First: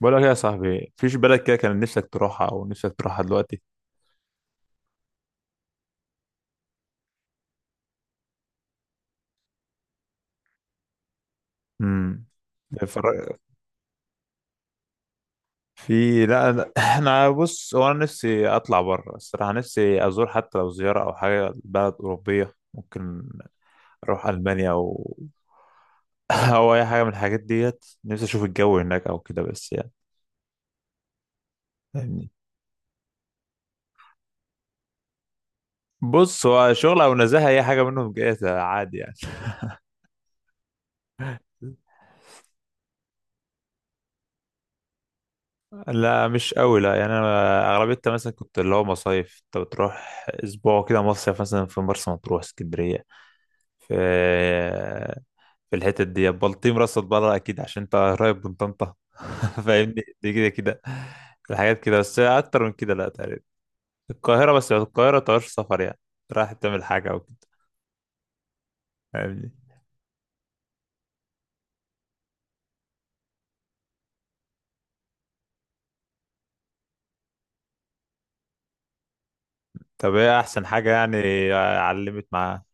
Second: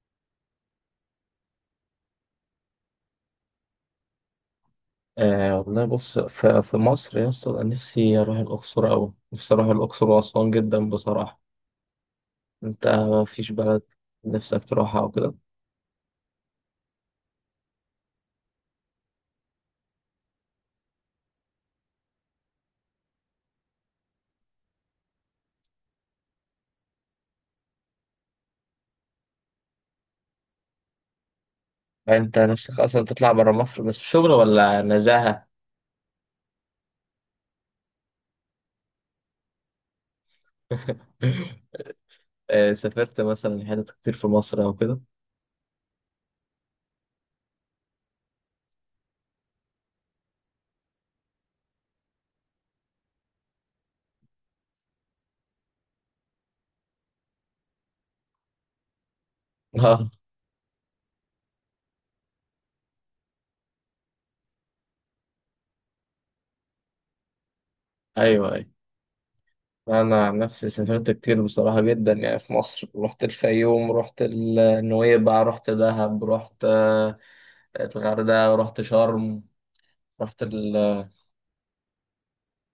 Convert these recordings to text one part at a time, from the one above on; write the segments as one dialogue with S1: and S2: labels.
S1: بقول لك إيه يا صاحبي، فيش بلد كده كان نفسك تروحها او نفسك تروحها دلوقتي؟
S2: آه والله بص في مصر يا اسطى، أنا نفسي أروح الأقصر أوي. نفسي أروح الأقصر وأسوان جدا بصراحة.
S1: امم
S2: أنت
S1: اتفرج-
S2: مفيش بلد نفسك تروحها أو كده؟
S1: في لا لا انا، بص، هو انا نفسي اطلع بره الصراحه. نفسي ازور، حتى لو زياره او حاجه، بلد اوروبيه. ممكن اروح المانيا او او اي حاجه من الحاجات ديت. نفسي اشوف الجو هناك او كده، بس يعني
S2: يعني
S1: فاهمني.
S2: أنت نفسك أصلا تطلع برا مصر؟ بس شغل ولا نزاهة؟
S1: بص، هو شغل او نزاهه، اي حاجه منهم جايه عادي يعني.
S2: آه سافرت مثلا حتت كتير في مصر أو كده؟
S1: لا مش قوي، لا. يعني انا اغلبيتها مثلا كنت اللي هو مصايف، انت بتروح اسبوع كده مصيف، مثلا في مرسى مطروح، اسكندريه، في في الحتت دي، بلطيم، راس البر اكيد عشان انت قريب من طنطا. فاهمني،
S2: آه.
S1: دي كده كده الحاجات كده. بس اكتر من كده لا، تقريبا القاهره بس. القاهره تعرفش سفر، يعني رايح تعمل حاجه او كده.
S2: أيوه.
S1: فاهمني؟
S2: أنا عن نفسي سافرت كتير بصراحة جدا يعني. في مصر رحت الفيوم، رحت النويبع، رحت دهب، رحت الغردقة، رحت شرم،
S1: طب ايه
S2: رحت
S1: احسن
S2: ال
S1: حاجه يعني علمت معاه؟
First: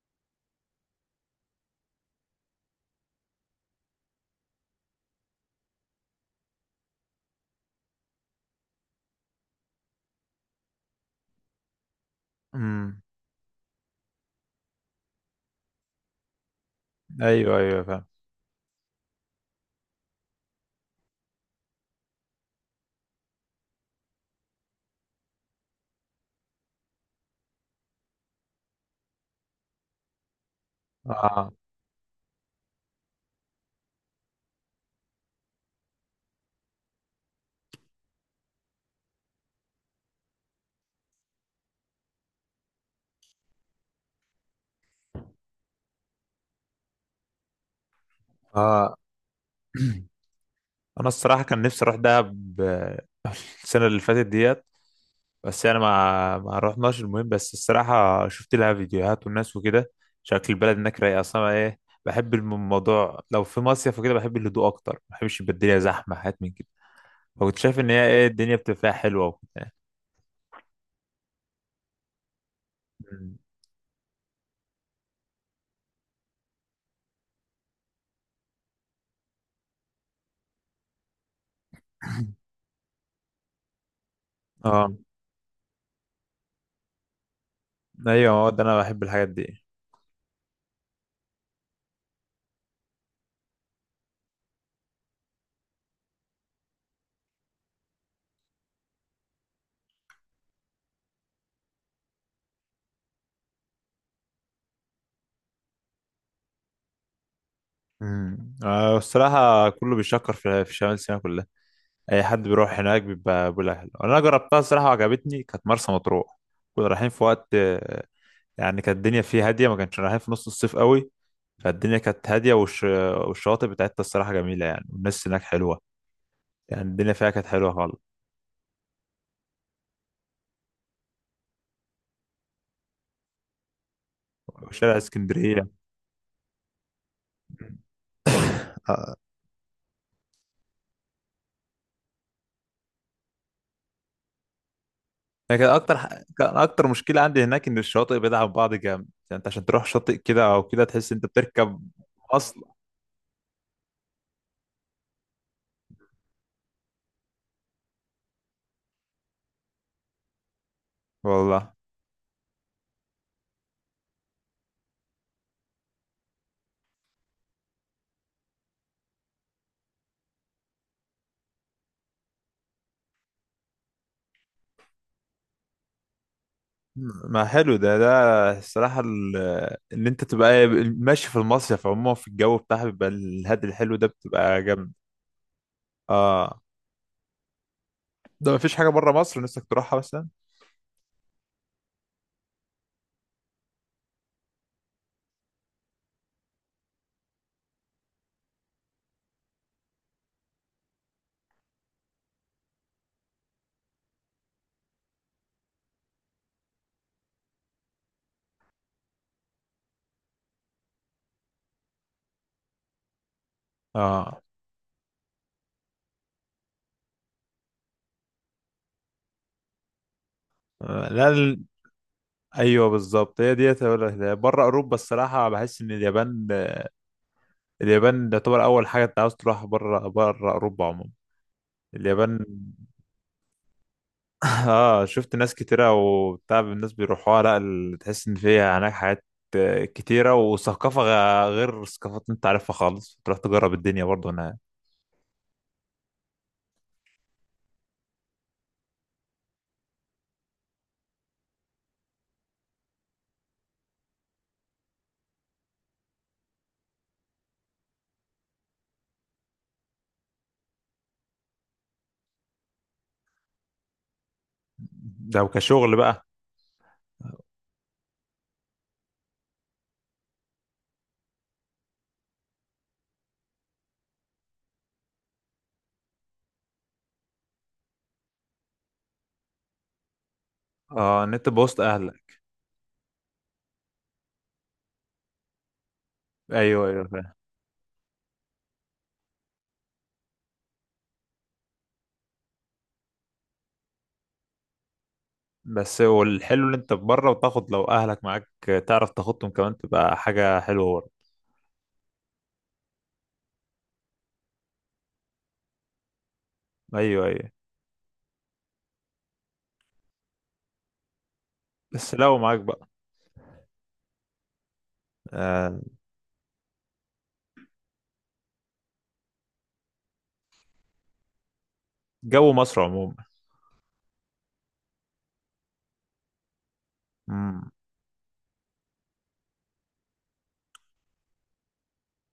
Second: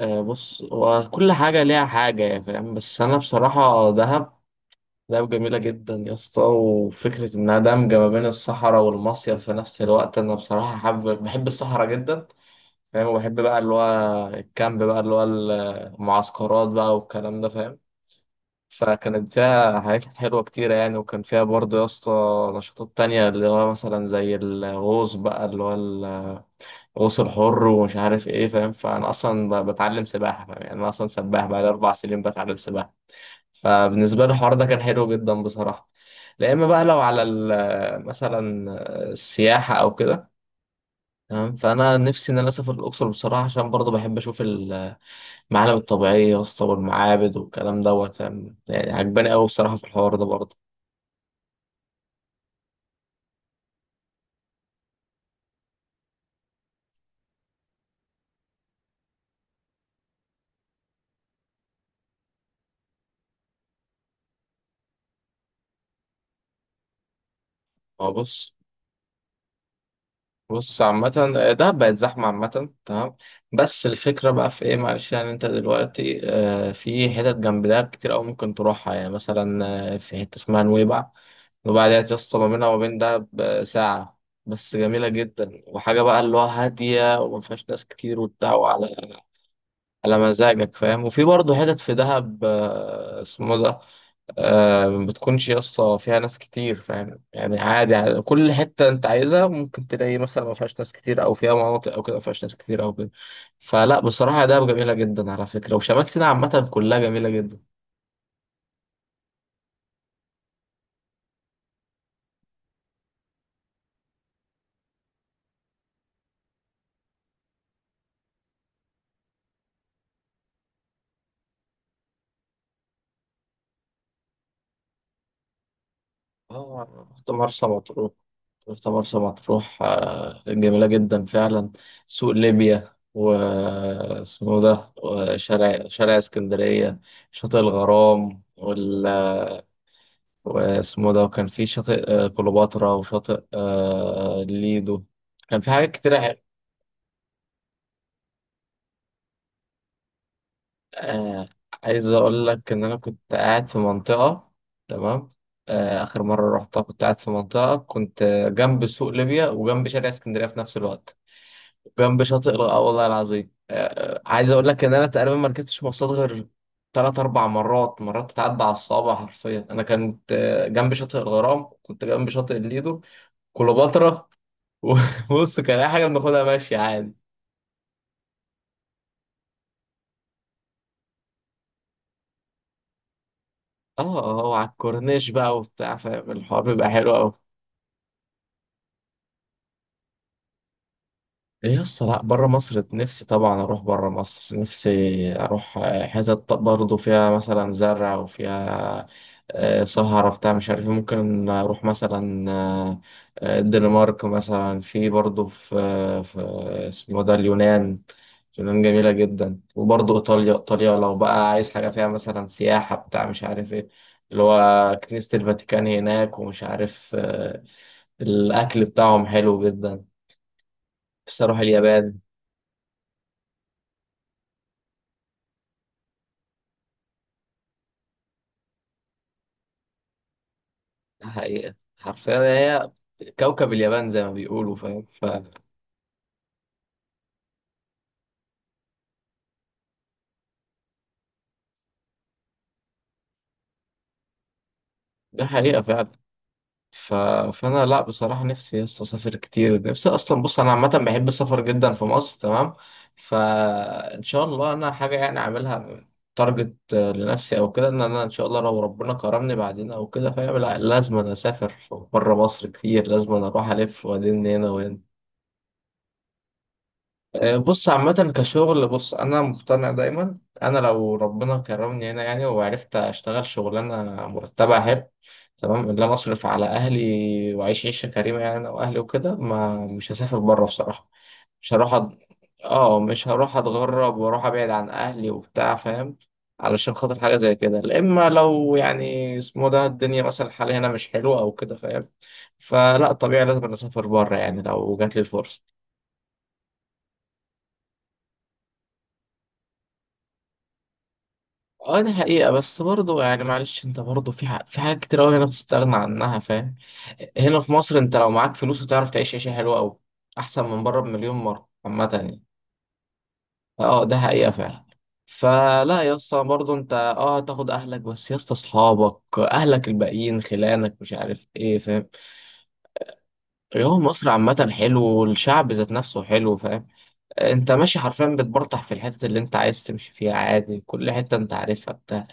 S2: آه، بص، هو كل حاجة ليها حاجة يا فاهم، بس أنا بصراحة دهب، جميلة جدا يا اسطى. وفكرة إنها دمجة ما بين الصحراء والمصيف في نفس الوقت. أنا بصراحة حابب، بحب الصحراء جدا
S1: امم.
S2: فاهم. وبحب بقى اللي هو الكامب بقى، اللي هو المعسكرات بقى والكلام ده
S1: ايوه،
S2: فاهم.
S1: ايوه فاهم.
S2: فكانت فيها حاجات حلوة كتيرة يعني، وكان فيها برضه يا اسطى نشاطات تانية، اللي هو مثلا زي الغوص بقى، اللي هو غوص حر ومش عارف ايه فاهم. فانا اصلا بتعلم سباحه فاهم. يعني انا اصلا سباح
S1: اه.
S2: بقى لي 4 سنين بتعلم سباحه. فبالنسبه لي الحوار ده كان حلو جدا بصراحه. لا اما بقى لو على مثلا السياحه او كده، تمام، فانا نفسي ان انا اسافر الاقصر بصراحه، عشان برضه بحب اشوف المعالم الطبيعيه يا اسطى، والمعابد والكلام دوت فاهم. يعني
S1: اه.
S2: عجباني قوي بصراحه في الحوار ده برضه.
S1: انا الصراحه كان نفسي اروح دهب آه، السنه اللي فاتت ديت، بس انا ما رحناش. المهم، بس الصراحه شفت لها فيديوهات والناس وكده. شكل البلد هناك رايق اصلا. ايه، بحب الموضوع لو في مصيف وكده بحب الهدوء اكتر، ما بحبش يبقى الدنيا زحمه حاجات من كده. فكنت شايف ان هي
S2: هو
S1: ايه،
S2: بص،
S1: الدنيا بتبقى فيها حلوه وكده.
S2: عامة دهب بقت زحمة عامة، تمام،
S1: مم.
S2: بس الفكرة بقى في ايه، معلش يعني، انت دلوقتي في حتت جنب دهب كتير أوي ممكن تروحها. يعني مثلا في حتة اسمها نويبع. نويبع ديت يا اسطى ما بينها وما بين دهب ساعة، بس
S1: اه،
S2: جميلة جدا. وحاجة بقى اللي هو هادية وما فيهاش ناس كتير
S1: ايوه، هو
S2: وبتاع،
S1: ده، انا بحب
S2: وعلى
S1: الحاجات دي.
S2: مزاجك فاهم. وفي برضه حتت في دهب اسمه ده، آه، ما بتكونش يا اسطى فيها ناس كتير فاهم. يعني عادي يعني، كل حتة انت عايزها ممكن تلاقي، مثلا ما فيهاش ناس كتير، او فيها مناطق او كده ما فيهاش ناس كتير او كده. فلا بصراحة ده جميلة جدا على فكرة، وشمال سيناء عامة كلها جميلة جدا.
S1: امم. الصراحه كله بيشكر في شمال سيناء كلها. اي حد بيروح هناك بيبقى بالاهل. انا جربتها الصراحه وعجبتني، كانت مرسى مطروح. كنا رايحين في وقت آه، يعني كانت الدنيا فيه هاديه، ما كانش رايحين في نص الصيف قوي. فالدنيا كانت هاديه، والشواطئ بتاعتها الصراحه جميله يعني، والناس هناك حلوه. يعني
S2: اه
S1: الدنيا فيها
S2: رحت
S1: كانت
S2: مرسى
S1: حلوه خالص.
S2: مطروح. جميلة جدا فعلا. سوق ليبيا، و اسمه ده،
S1: وشارع اسكندريه.
S2: وشارع اسكندرية، شاطئ الغرام، وال واسمه ده وكان في شاطئ كليوباترا، وشاطئ ليدو. كان
S1: لكن
S2: في حاجات كتير
S1: كان اكتر مشكله عندي هناك ان الشواطئ بعيده عن بعض جامد. يعني انت عشان تروح شاطئ كده او كده تحس انت
S2: آه،
S1: بتركب
S2: عايز اقول لك
S1: اصلا.
S2: ان انا كنت قاعد في منطقة، تمام، اخر مرة رحتها كنت قاعد في منطقة، كنت جنب سوق ليبيا وجنب شارع اسكندرية في نفس الوقت،
S1: والله.
S2: وجنب اه والله العظيم عايز اقول لك ان انا تقريبا ما ركبتش مواصلات غير تلات أربع مرات. مرات تتعدى على الصوابع حرفيا. أنا كنت جنب شاطئ الغرام، كنت جنب شاطئ الليدو، كليوباترا. بص كان اي حاجه بناخدها ماشي عادي.
S1: ما حلو ده، ده الصراحة ان انت تبقى ماشي في المصيف. عموما في الجو بتاعها بيبقى الهاد الحلو ده،
S2: اه، اه
S1: بتبقى
S2: على
S1: جامد.
S2: الكورنيش بقى وبتاع فاهم،
S1: اه.
S2: الحوار بيبقى حلو قوي.
S1: ده مفيش حاجة بره مصر نفسك تروحها مثلا؟
S2: إيه يا اسطى، لا بره مصر نفسي طبعا. اروح بره مصر نفسي اروح حتت برضه فيها مثلا زرع وفيها سهرة بتاع مش عارف إيه. ممكن اروح مثلا الدنمارك مثلا. في برضه في اسمه ده اليونان. اليونان جميلة جدا. وبرضه ايطاليا، ايطاليا لو بقى عايز حاجة فيها مثلا سياحة بتاع مش عارف ايه،
S1: اه.
S2: اللي هو كنيسة الفاتيكان هناك، ومش عارف الأكل بتاعهم حلو جدا.
S1: آه، لا
S2: بس أروح
S1: ال-
S2: اليابان.
S1: ايوه بالظبط، هي ديت هقول لك ده. بره اوروبا الصراحة بحس ان اليابان، اليابان تعتبر اول حاجة انت عاوز تروحها بره، بره اوروبا عموما.
S2: حقيقة حرفيا
S1: اليابان.
S2: هي كوكب اليابان زي ما بيقولوا فاهم.
S1: اه، شفت
S2: فده
S1: ناس كتيرة وبتاع الناس بيروحوها. لا ال- تحس ان فيها هناك حاجات آه، كتيرة، وثقافة غير ثقافات انت عارفها خالص. تروح تجرب الدنيا برضو. انا
S2: حقيقة فعلا. ف... فأنا لا بصراحة نفسي يس أسافر كتير. نفسي أصلا، بص أنا عامة بحب السفر جدا في مصر، تمام، فإن شاء الله أنا حاجة يعني أعملها تارجت لنفسي أو كده، إن أنا إن شاء الله لو ربنا كرمني بعدين أو كده فاهم، لا لازم أنا أسافر بره مصر كتير. لازم أنا أروح ألف وأدين هنا وهنا.
S1: لو كشغل بقى.
S2: بص عامة كشغل، بص أنا مقتنع دايما، أنا لو ربنا كرمني هنا يعني وعرفت أشتغل شغلانة مرتبة حلو، تمام، اللي أنا أصرف على أهلي وأعيش عيشة كريمة، يعني أنا وأهلي وكده، ما مش هسافر بره بصراحة.
S1: اه، ان انت
S2: مش
S1: بوسط
S2: هروح أد...
S1: اهلك.
S2: آه مش هروح أتغرب وأروح أبعد عن أهلي وبتاع فاهم،
S1: ايوه،
S2: علشان
S1: ايوه
S2: خاطر
S1: فاهم.
S2: حاجة زي كده، لا. إما لو يعني اسمه ده الدنيا مثلا الحالية هنا مش حلوة أو كده فاهم، فلا طبيعي لازم أسافر بره يعني لو جات لي الفرصة.
S1: بس هو الحلو ان انت بره وتاخد لو اهلك معاك آه، تعرف تاخدهم كمان، تبقى حاجة حلوة برضه.
S2: اه دي حقيقة، بس برضه يعني معلش انت برضه في في حاجات كتير اوي هنا بتستغنى عنها فاهم.
S1: ايوه، ايوه.
S2: هنا في مصر انت لو معاك فلوس هتعرف تعيش عيشة حلوة اوي، احسن من بره بمليون مرة عامة
S1: بس لو
S2: يعني.
S1: معاك بقى.
S2: اه ده حقيقة فعلا.
S1: آه.
S2: فلا يا اسطى، برضه انت اه هتاخد اهلك، بس يا اسطى اصحابك، اهلك الباقيين، خلانك مش عارف ايه فاهم.
S1: جو مصر عموما.
S2: هو مصر عامة حلو، والشعب ذات نفسه حلو فاهم.
S1: مم.
S2: انت ماشي حرفيا بتبرطح في الحتت اللي انت عايز تمشي فيها عادي، كل حتة انت عارفها بتاع.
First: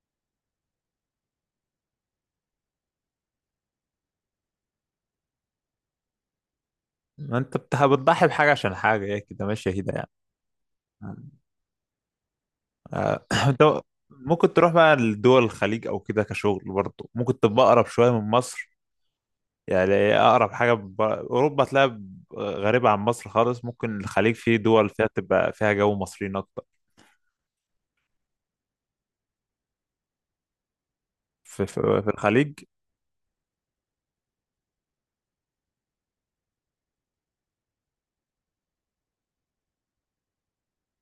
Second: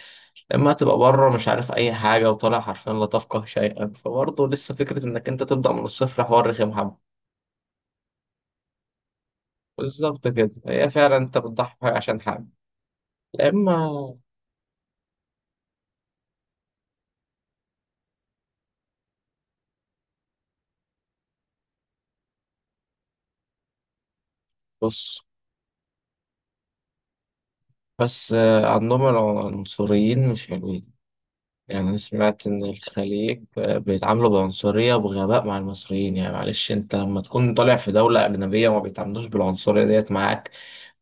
S2: لما تبقى بره مش عارف اي حاجه، وطالع حرفيا لا تفقه شيئا، فبرضه لسه فكره انك انت تبدا من الصفر، حوار رخم حبه.
S1: ما انت بتضحي بحاجة عشان حاجة، هي كده ماشية كده
S2: بالظبط كده، هي فعلا
S1: يعني.
S2: انت بتضحي بحاجة عشان حاجه.
S1: آه،
S2: لا
S1: انت
S2: اما
S1: ممكن تروح بقى لدول الخليج او كده كشغل برضه، ممكن تبقى اقرب شويه من مصر. يعني اقرب حاجه، اوروبا تلاقي غريبه عن مصر خالص. ممكن الخليج، فيه دول فيها
S2: بص،
S1: تبقى فيها جو مصريين اكتر.
S2: بس عندهم العنصريين مش حلوين.
S1: في,
S2: يعني أنا
S1: في, في
S2: سمعت
S1: الخليج.
S2: إن الخليج بيتعاملوا بعنصرية وبغباء مع المصريين. يعني معلش، أنت لما تكون طالع في دولة أجنبية وما بيتعاملوش بالعنصرية ديت معاك،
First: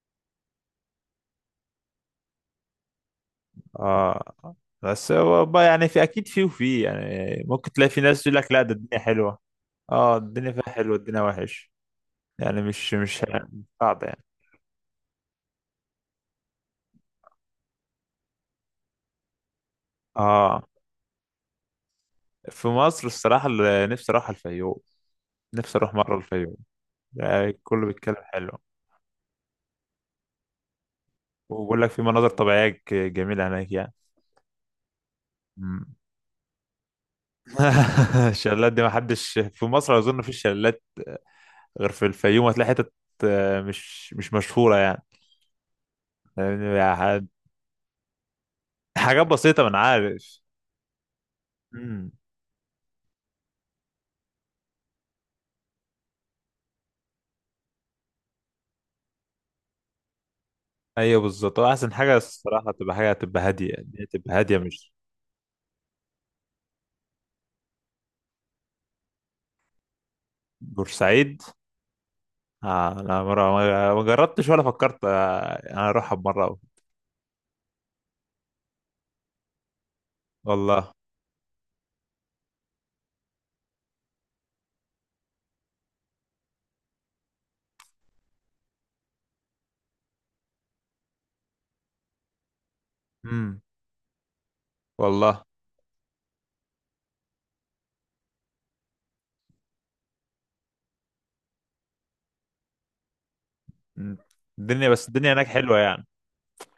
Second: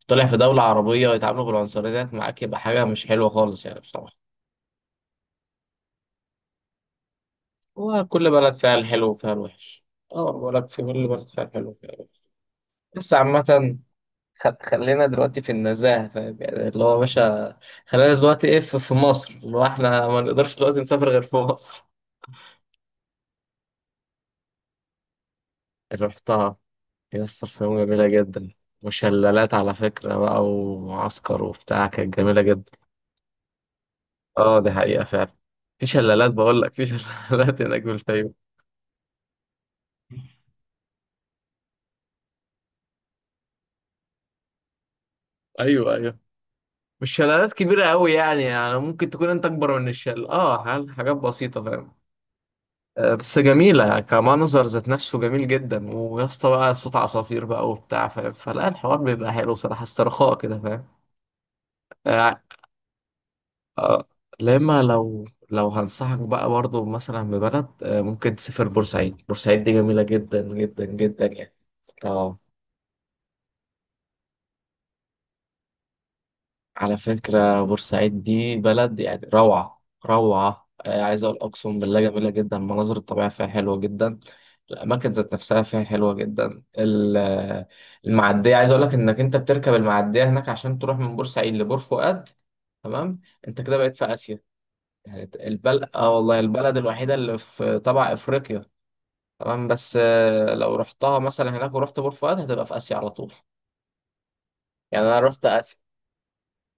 S2: طالع في دولة عربية ويتعاملوا بالعنصرية ديت معاك، يبقى حاجة مش حلوة خالص يعني بصراحة.
S1: آه. بس هو بقى يعني، في اكيد فيه وفيه. يعني ممكن تلاقي في
S2: هو
S1: ناس
S2: كل
S1: يقول لك
S2: بلد
S1: لا، ده
S2: فيها
S1: الدنيا
S2: الحلو وفيها
S1: حلوه.
S2: الوحش.
S1: اه،
S2: اه
S1: الدنيا
S2: بقول لك،
S1: فيها
S2: في
S1: حلوه،
S2: كل
S1: الدنيا
S2: بلد فيها الحلو
S1: وحش.
S2: وفيها الوحش.
S1: يعني مش،
S2: بس عامة
S1: صعب يعني.
S2: خلينا دلوقتي في النزاهة فاهم يعني، اللي هو يا باشا خلينا دلوقتي ايه، في مصر، اللي هو احنا ما نقدرش
S1: اه،
S2: دلوقتي نسافر غير في مصر.
S1: في مصر الصراحه اللي نفسي اروح الفيوم. نفسي اروح مره الفيوم.
S2: رحتها، يسر
S1: يعني
S2: في يوم
S1: كله
S2: جميلة
S1: بيتكلم حلو.
S2: جدا. وشلالات على فكرة بقى، ومعسكر
S1: وبقول
S2: وبتاع،
S1: لك في
S2: كانت
S1: مناظر
S2: جميلة
S1: طبيعية
S2: جدا.
S1: جميلة هناك يعني.
S2: اه دي حقيقة فعلا. في
S1: مم.
S2: شلالات بقول لك، في شلالات هناك في الفيوم.
S1: الشلالات دي ما حدش في مصر أظن في الشلالات غير في الفيوم. هتلاقي حتت آه، مش مشهورة يعني.
S2: ايوه.
S1: يعني
S2: مش شلالات كبيرة قوي يعني، يعني ممكن
S1: حاجات
S2: تكون انت
S1: بسيطة، ما أنا
S2: اكبر من
S1: عارف.
S2: الشلال اه، حاجات بسيطة فاهم.
S1: مم.
S2: بس جميلة كمنظر ذات نفسه، جميل جدا. ويا اسطى بقى صوت عصافير بقى وبتاع فاهم، فلا الحوار بيبقى حلو بصراحة، استرخاء كده فاهم.
S1: أيوه بالظبط، هو أحسن حاجة
S2: آه.
S1: الصراحة تبقى حاجة تبقى هادية. دي
S2: آه.
S1: تبقى هادية
S2: لما
S1: مش.
S2: لو لو هنصحك بقى برضه مثلا ببلد آه، ممكن تسافر بورسعيد. بورسعيد دي جميلة جدا جدا جدا
S1: بورسعيد؟
S2: يعني. اه
S1: آه أنا مرة ما جربتش ولا فكرت آه، أنا أروحها بمرة.
S2: على فكرة بورسعيد دي بلد يعني روعة روعة
S1: والله.
S2: عايز أقول، أقسم بالله جميلة جدا. المناظر الطبيعية فيها حلوة جدا، الأماكن ذات نفسها فيها حلوة جدا. المعدية، عايز أقول لك إنك أنت بتركب المعدية هناك عشان تروح من بورسعيد لبور فؤاد، تمام،
S1: مم.
S2: أنت كده بقيت في آسيا. يعني
S1: والله.
S2: البلد آه، والله البلد الوحيدة اللي في تبع أفريقيا، تمام، بس لو رحتها مثلا هناك ورحت بور فؤاد هتبقى في آسيا على طول.
S1: مم. الدنيا،
S2: يعني
S1: بس
S2: أنا
S1: الدنيا
S2: رحت
S1: هناك حلوة
S2: آسيا.
S1: يعني.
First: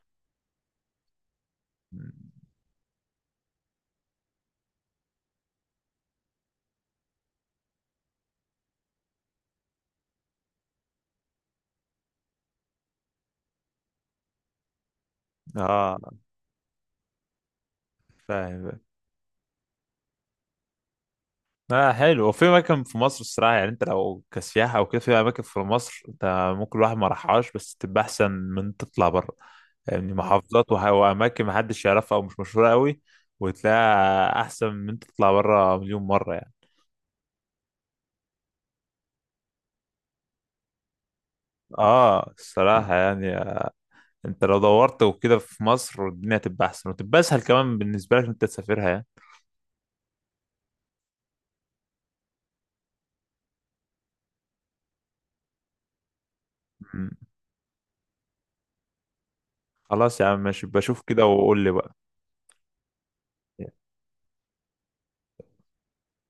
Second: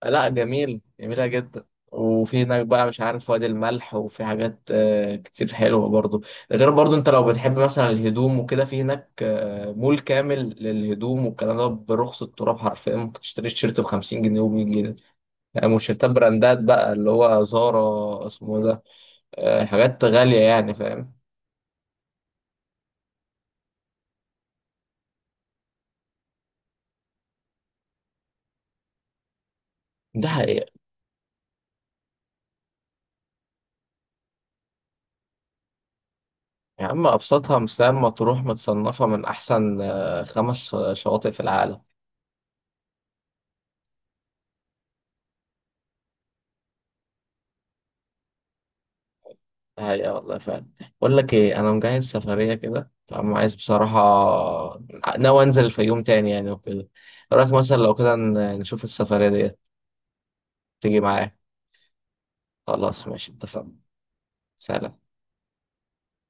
S2: لا جميل، جميلة جدا. وفي هناك بقى مش عارف وادي الملح، وفي حاجات كتير حلوة برضو. ده غير برضو انت لو بتحب مثلا الهدوم وكده، في هناك مول كامل للهدوم والكلام ده برخص التراب حرفيا، ممكن تشتري تيشيرت ب 50 جنيه و100 جنيه. يعني مش
S1: اه.
S2: تيشيرتات براندات بقى اللي هو زارا اسمه
S1: فاهم.
S2: ده، حاجات غالية يعني فاهم.
S1: اه حلو. وفي اماكن في مصر الصراحه، يعني انت لو كسياحه او كده، في اماكن في مصر انت ممكن الواحد ما راحهاش بس تبقى احسن من تطلع بره. يعني
S2: ده حقيقة.
S1: محافظات واماكن ما حدش يعرفها او مش مشهوره قوي، وتلاقيها احسن من انت تطلع بره 1000000 مره يعني.
S2: يا عم أبسطها مثال، مطروح متصنفة من أحسن 5 شواطئ في العالم.
S1: اه الصراحه يعني آه، انت لو دورت وكده في مصر، الدنيا تبقى احسن وتبقى اسهل كمان بالنسبه لك إن انت تسافرها يعني.
S2: هاي والله فعلا. بقول لك ايه، انا مجهز سفريه كده، فانا عايز بصراحه، ناوي انزل الفيوم تاني يعني وكده.
S1: مم.
S2: إيه رايك مثلا لو كده نشوف السفريه ديت؟
S1: خلاص يا عم، ماشي،
S2: تيجي
S1: بشوف كده
S2: معايا؟
S1: وقول لي بقى.
S2: خلاص ماشي اتفقنا. سلام.